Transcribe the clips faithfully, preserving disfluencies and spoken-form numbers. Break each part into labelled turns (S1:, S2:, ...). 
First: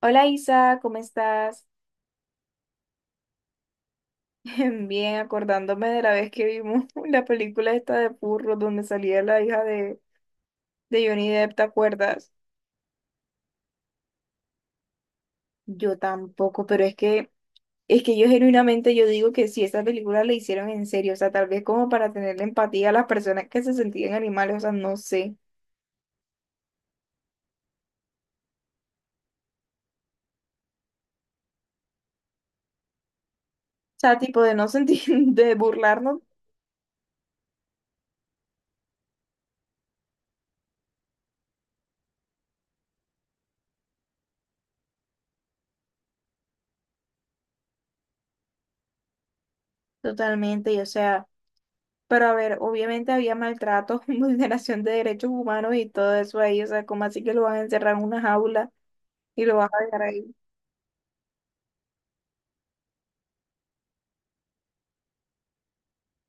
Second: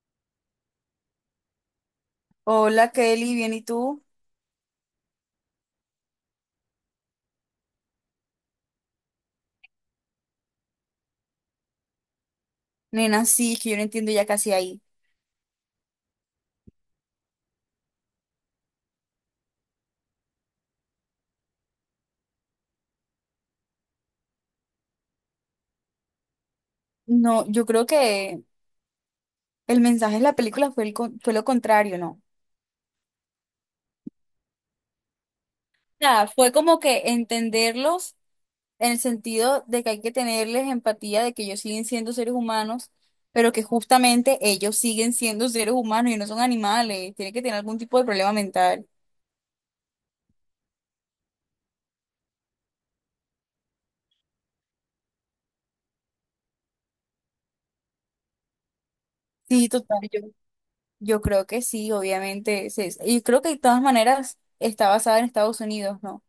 S1: Hola Isa, ¿cómo estás?
S2: Hola Kelly, bien, ¿y tú?
S1: Bien, acordándome de la vez que vimos la película esta de Purro, donde salía la hija de, de Johnny Depp, ¿te acuerdas?
S2: Nena, sí, es que yo no entiendo ya casi ahí.
S1: Yo tampoco, pero es que, es que yo genuinamente yo digo que si esa película la hicieron en serio, o sea, tal vez como para tenerle empatía a las personas que se sentían animales, o sea, no sé.
S2: No, yo creo que el mensaje de la película fue, el con- fue lo contrario, ¿no?
S1: O sea, tipo de no sentir, de burlarnos
S2: Nada, fue como que entenderlos en el sentido de que hay que tenerles empatía de que ellos siguen siendo seres humanos, pero que justamente ellos siguen siendo seres humanos y no son animales, tienen que tener algún tipo de problema mental.
S1: totalmente, y o sea, pero a ver, obviamente había maltrato, vulneración de derechos humanos y todo eso ahí, o sea, como así que, ¿lo van a encerrar en una jaula? Y lo
S2: Sí,
S1: vas a
S2: total,
S1: dejar
S2: yo,
S1: ahí.
S2: yo creo que sí, obviamente. se- Y creo que de todas maneras está basada en Estados Unidos, ¿no?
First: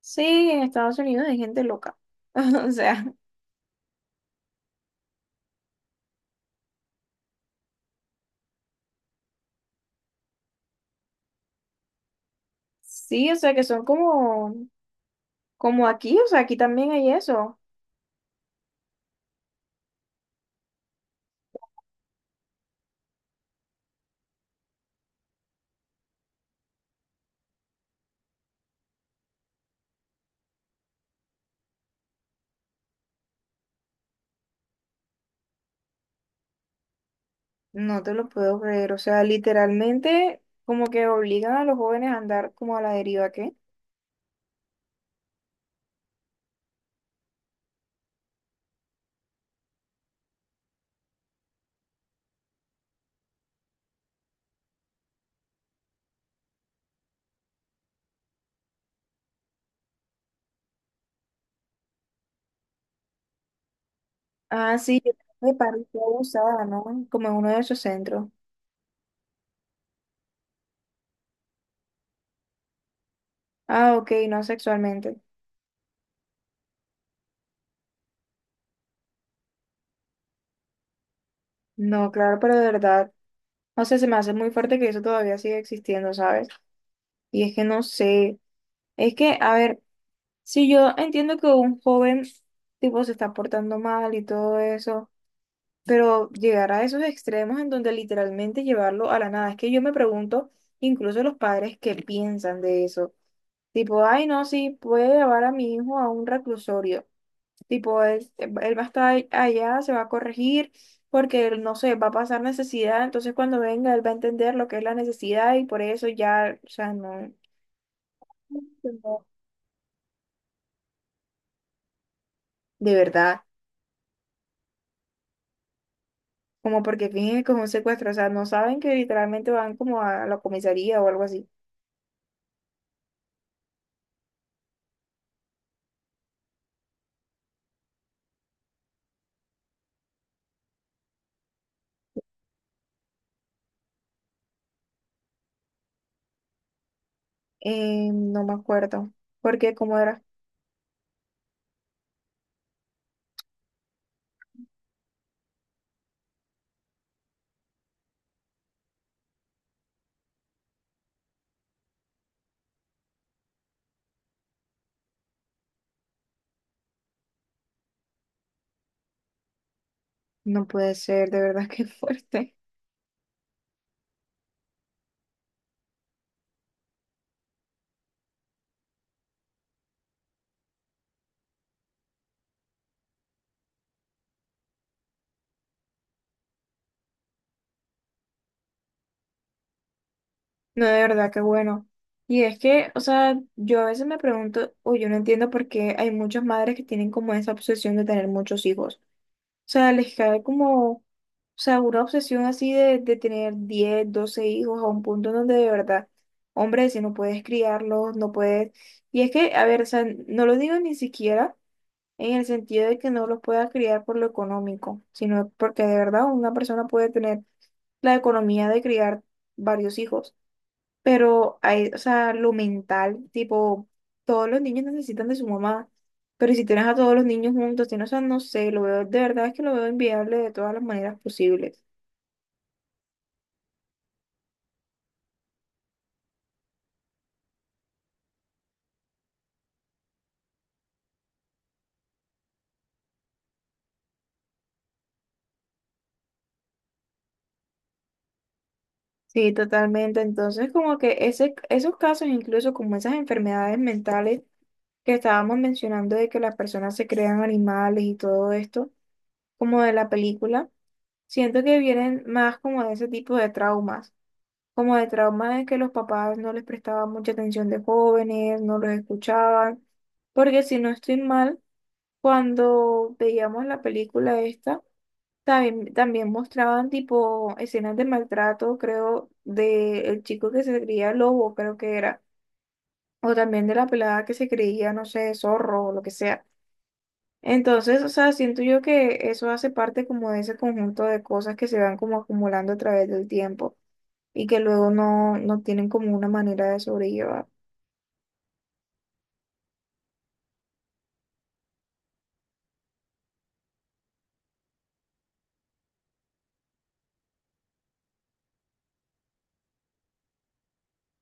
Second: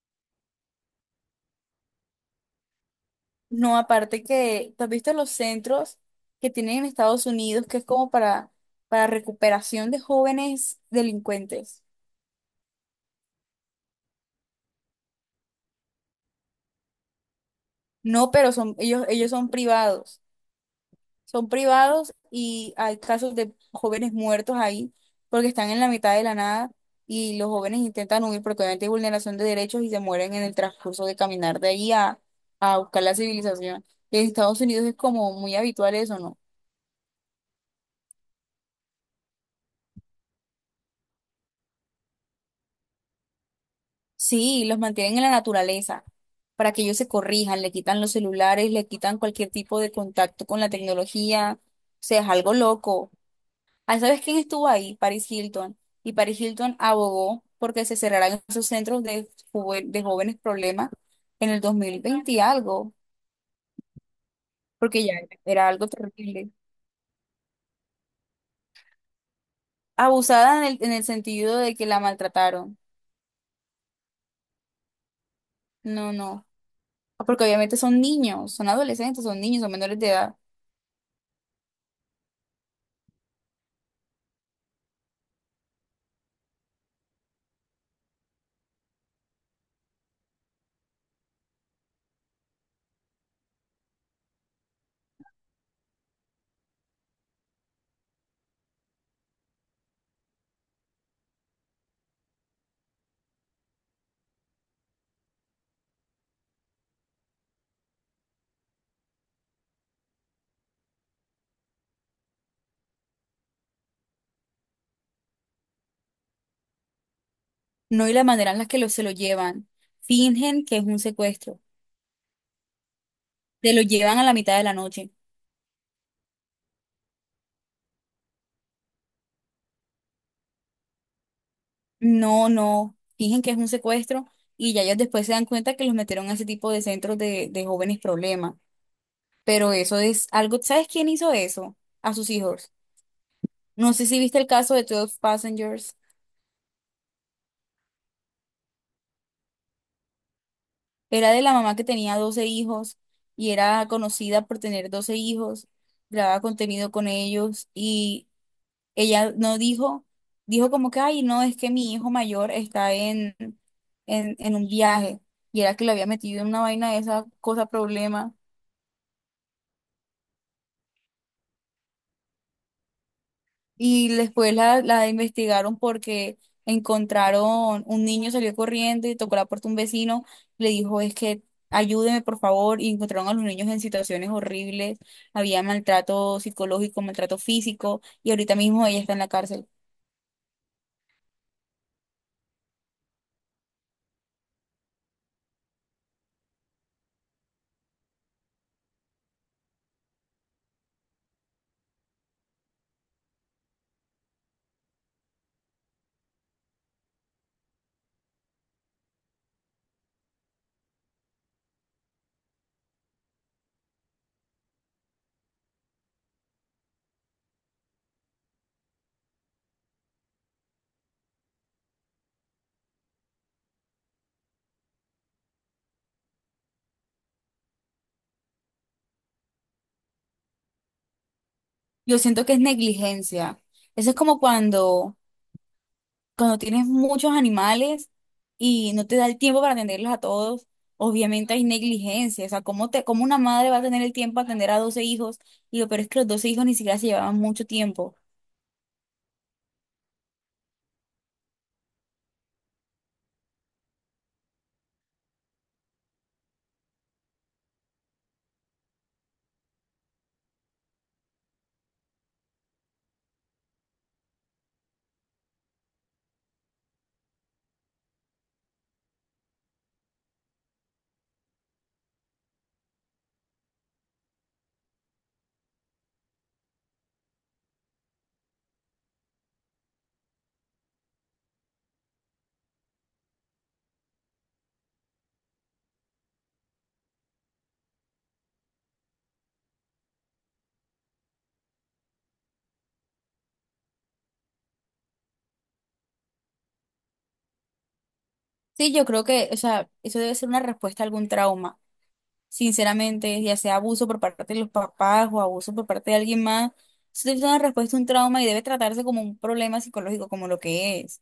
S1: Sí, en Estados Unidos hay gente loca. O sea,
S2: No, aparte que, ¿tú has visto los centros que tienen en Estados Unidos que es como para, para recuperación de jóvenes delincuentes?
S1: sí, o sea que son como, como aquí, o sea, aquí también hay eso.
S2: No, pero son, ellos, ellos son privados. Son privados y hay casos de jóvenes muertos ahí porque están en la mitad de la nada y los jóvenes intentan huir porque obviamente hay vulneración de derechos y se mueren en el transcurso de caminar de ahí a, a buscar la civilización. Y en Estados Unidos es como muy habitual eso, ¿no?
S1: No te lo puedo creer, o sea, literalmente como que obligan a los jóvenes a andar como a la deriva, ¿qué?
S2: Sí, los mantienen en la naturaleza para que ellos se corrijan, le quitan los celulares, le quitan cualquier tipo de contacto con la tecnología. O sea, es algo loco. Ah, ¿sabes quién estuvo ahí? Paris Hilton. Y Paris Hilton abogó porque se cerraran esos centros de, juve- de jóvenes problemas en el dos mil veinte y algo,
S1: Ah, sí,
S2: porque
S1: yo
S2: ya
S1: me
S2: era algo
S1: pareció
S2: terrible.
S1: abusada, ¿no? Como en uno de esos centros.
S2: Abusada en el, en el sentido de que la maltrataron.
S1: Ah, ok, no sexualmente.
S2: No, no. Porque obviamente son niños, son adolescentes, son niños, son menores de edad.
S1: No, claro, pero de verdad, o sea, se me hace muy fuerte que eso todavía siga existiendo, ¿sabes? Y es que no sé, es que, a ver. Sí, yo entiendo que un joven tipo se está portando mal y todo eso, pero llegar a esos extremos en donde literalmente llevarlo a la nada, es que yo me pregunto, incluso los padres, ¿qué piensan de eso? Tipo, ay, no, sí, puede llevar a mi hijo a un reclusorio. Tipo, él, él va a estar allá, se va a corregir, porque él, no sé, va a pasar necesidad, entonces cuando venga él va a entender lo que es la necesidad y por eso ya, o sea, no,
S2: No, y la manera en la que lo, se lo
S1: no,
S2: llevan. Fingen que es un secuestro.
S1: de verdad.
S2: Se lo llevan a la mitad de la noche.
S1: Como porque fingen que es un secuestro, o sea, no saben que literalmente van como a la comisaría o algo así.
S2: No, no. Fingen que es un secuestro y ya ellos después se dan cuenta que los metieron a ese tipo de centros de, de jóvenes problemas. Pero eso es algo. ¿Sabes quién hizo eso? A sus hijos. No sé si viste el caso de twelve Passengers.
S1: Eh, no me acuerdo, porque cómo era,
S2: Era de la mamá que tenía doce hijos y era conocida por tener doce hijos. Grababa contenido con ellos y ella no dijo, dijo como que, ay, no, es que mi hijo mayor está en, en, en un viaje y era que lo había metido en una vaina de esa cosa problema.
S1: no puede ser, de verdad que fuerte,
S2: Y después la, la investigaron porque encontraron, un niño salió corriendo y tocó la puerta un vecino, le dijo, es que ayúdeme por favor, y encontraron a los niños en situaciones horribles, había maltrato psicológico, maltrato físico, y ahorita mismo ella está en la cárcel.
S1: no, de verdad que bueno. Y es que, o sea, yo a veces me pregunto, o yo no entiendo por qué hay muchas madres que tienen como esa obsesión de tener muchos hijos. O sea, les cae como, o sea, una obsesión así de, de tener diez doce hijos a un punto en donde de verdad, hombre, si no puedes criarlos, no puedes. Y es que, a ver, o sea, no lo digo ni siquiera en el sentido de que no los pueda criar por lo económico, sino porque de verdad una persona puede tener la economía de criar varios hijos, pero hay, o sea, lo mental, tipo, todos los niños necesitan de su mamá, pero si tienes a todos los niños juntos, tienes, o sea, no sé, lo veo, de verdad es que lo veo inviable de todas las maneras posibles.
S2: Yo siento que es negligencia. Eso es como cuando cuando tienes muchos animales y no te da el tiempo para atenderlos a todos, obviamente hay negligencia. O sea, ¿cómo te, cómo una madre va a tener el tiempo para atender a doce hijos? Y lo peor es que los doce hijos ni siquiera se llevaban mucho tiempo.
S1: Sí, totalmente. Entonces, como que ese, esos casos, incluso como esas enfermedades mentales que estábamos mencionando de que las personas se crean animales y todo esto, como de la película, siento que vienen más como de ese tipo de traumas. Como de trauma de que los papás no les prestaban mucha atención de jóvenes, no los escuchaban, porque si no estoy mal, cuando veíamos la película esta, también, también mostraban tipo escenas de maltrato, creo, de el chico que se creía lobo, creo que era, o también de la pelada que se creía, no sé, zorro o lo que sea. Entonces, o sea, siento yo que eso hace parte como de ese conjunto de cosas que se van como acumulando a través del tiempo y que luego no, no tienen como una manera de sobrellevar.
S2: Sí, yo creo que, o sea, eso debe ser una respuesta a algún trauma. Sinceramente, ya sea abuso por parte de los papás o abuso por parte de alguien más, eso es una respuesta a un trauma y debe tratarse como un problema psicológico, como lo que es,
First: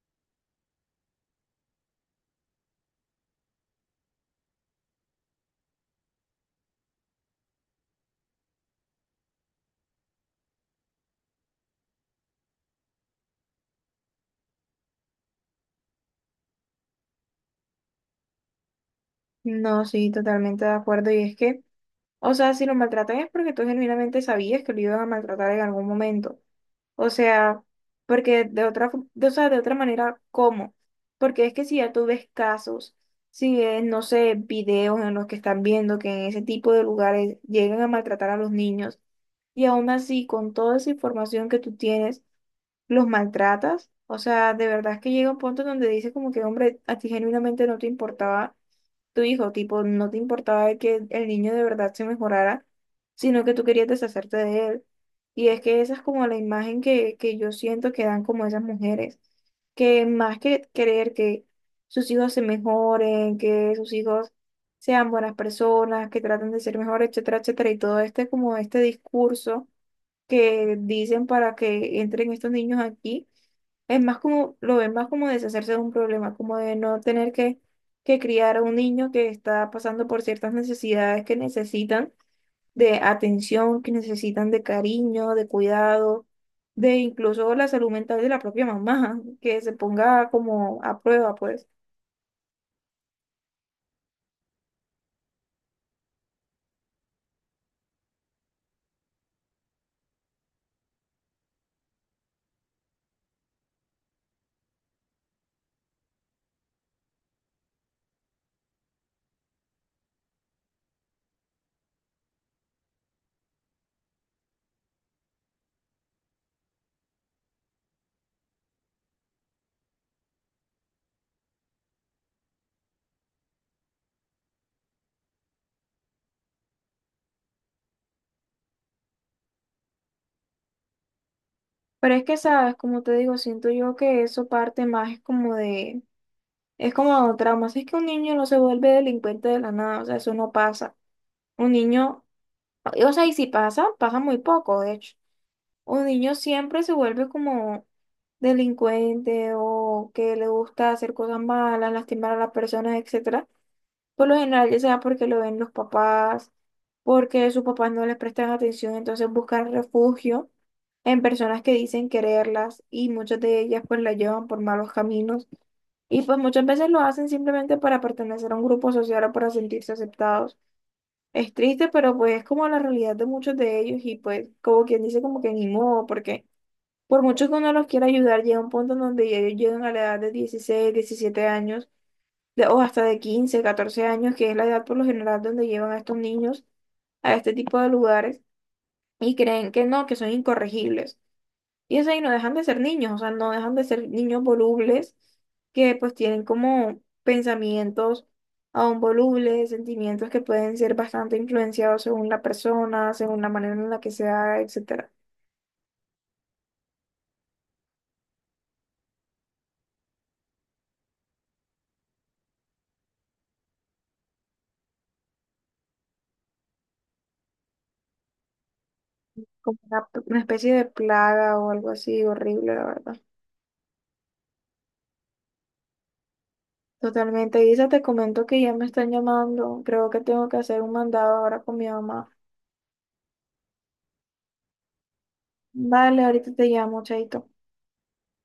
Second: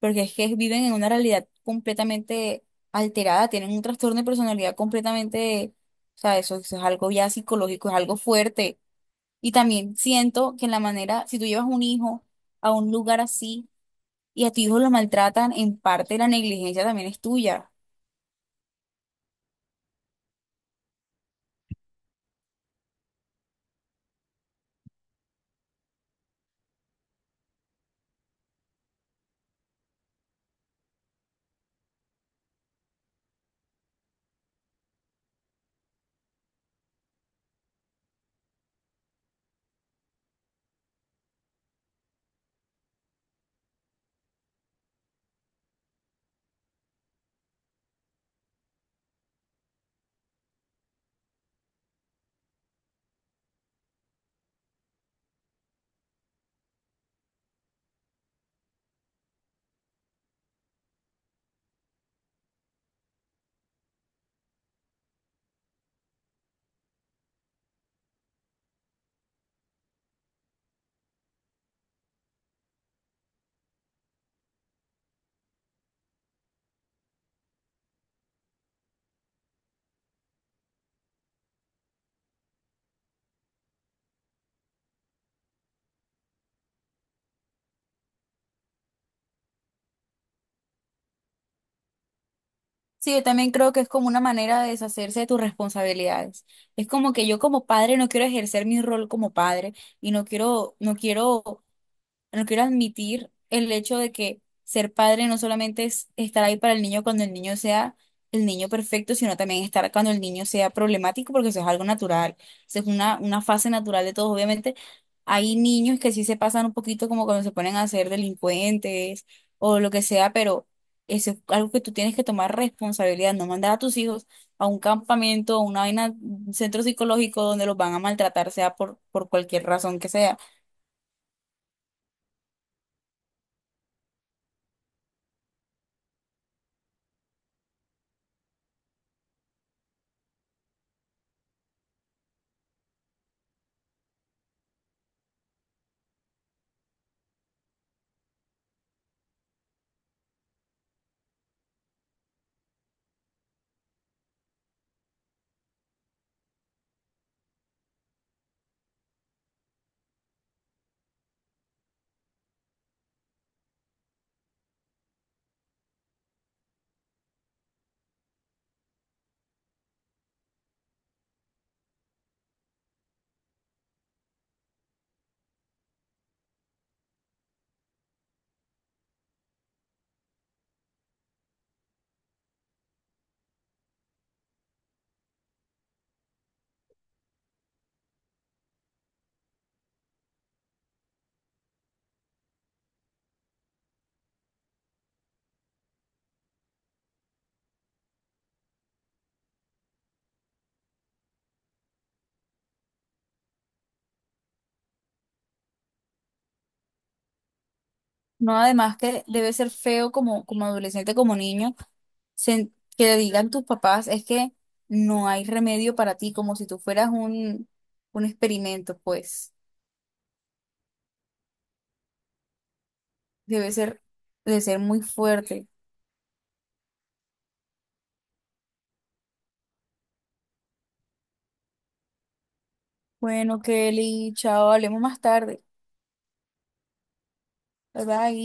S2: porque es que viven en una realidad completamente alterada, tienen un trastorno de personalidad completamente, o sea, eso, eso es algo ya psicológico, es algo fuerte. Y también siento que en la manera, si tú llevas un hijo a un lugar así y a tu hijo lo maltratan, en parte la negligencia también es tuya.
S1: No, sí, totalmente de acuerdo. Y es que, o sea, si lo maltratan es porque tú genuinamente sabías que lo iban a maltratar en algún momento. O sea, porque de otra, fo- de, o sea, de otra manera, ¿cómo? Porque es que si ya tú ves casos, si ves, no sé, videos en los que están viendo que en ese tipo de lugares llegan a maltratar a los niños, y aún así, con toda esa información que tú tienes, los maltratas. O sea, de verdad es que llega un punto donde dices como que, hombre, a ti genuinamente no te importaba tu hijo, tipo, no te importaba que el niño de verdad se mejorara, sino que tú querías deshacerte de él. Y es que esa es como la imagen que, que yo siento que dan como esas mujeres, que más que querer que sus hijos se mejoren, que sus hijos sean buenas personas, que traten de ser mejores, etcétera, etcétera, y todo este como este discurso que dicen para que entren estos niños aquí. Es más como, lo ven más como deshacerse de un problema, como de no tener que, que criar a un niño que está pasando por ciertas necesidades que necesitan de atención, que necesitan de cariño, de cuidado, de incluso la salud mental de la propia mamá, que se ponga como a prueba, pues.
S2: Sí, yo también creo que es como una manera de deshacerse de tus responsabilidades. Es como que yo como padre no quiero ejercer mi rol como padre y no quiero, no quiero no quiero admitir el hecho de que ser padre no solamente es estar ahí para el niño cuando el niño sea el niño perfecto, sino también estar cuando el niño sea problemático, porque eso es algo natural, eso es una, una fase natural de todos. Obviamente, hay niños que sí se pasan un poquito como cuando se ponen a ser delincuentes o lo que sea, pero eso es algo que tú tienes que tomar responsabilidad, no mandar a tus hijos a un campamento, a una vaina, un centro psicológico donde los van a maltratar, sea por, por cualquier razón que sea.
S1: Pero es que, sabes, como te digo, siento yo que eso parte más es como de, es como traumas, es que un niño no se vuelve delincuente de la nada, o sea, eso no pasa. Un niño, o sea, y si pasa, pasa muy poco, de hecho. Un niño siempre se vuelve como delincuente o que le gusta hacer cosas malas, lastimar a las personas, etcétera. Por lo general, ya sea porque lo ven los papás, porque sus papás no les prestan atención, entonces buscan refugio en personas que dicen quererlas y muchas de ellas pues la llevan por malos caminos. Y pues muchas veces lo hacen simplemente para pertenecer a un grupo social o para sentirse aceptados. Es triste, pero pues es como la realidad de muchos de ellos y pues como quien dice como que ni modo, porque por mucho que uno los quiera ayudar, llega un punto en donde ya ellos llegan a la edad de dieciséis diecisiete años, de- o hasta de quince catorce años, que es la edad por lo general donde llevan a estos niños a este tipo de lugares y creen que no, que son incorregibles. Y es ahí, no dejan de ser niños, o sea, no dejan de ser niños volubles que pues tienen como pensamientos aún volubles, sentimientos que pueden ser bastante influenciados según la persona, según la manera en la que sea, etcétera.
S2: No, además que debe ser feo como, como adolescente, como niño, sen- que le digan tus papás, es que no hay remedio para ti, como si tú fueras un, un experimento, pues.
S1: Como una, una especie de plaga o algo así horrible, la verdad.
S2: Debe ser, debe ser muy fuerte.
S1: Totalmente, Isa, te comento que ya me están llamando. Creo que tengo que hacer un mandado ahora con mi mamá.
S2: Bueno, Kelly, chao, hablemos más tarde.
S1: Vale, ahorita te llamo, chaito.
S2: Bye bye.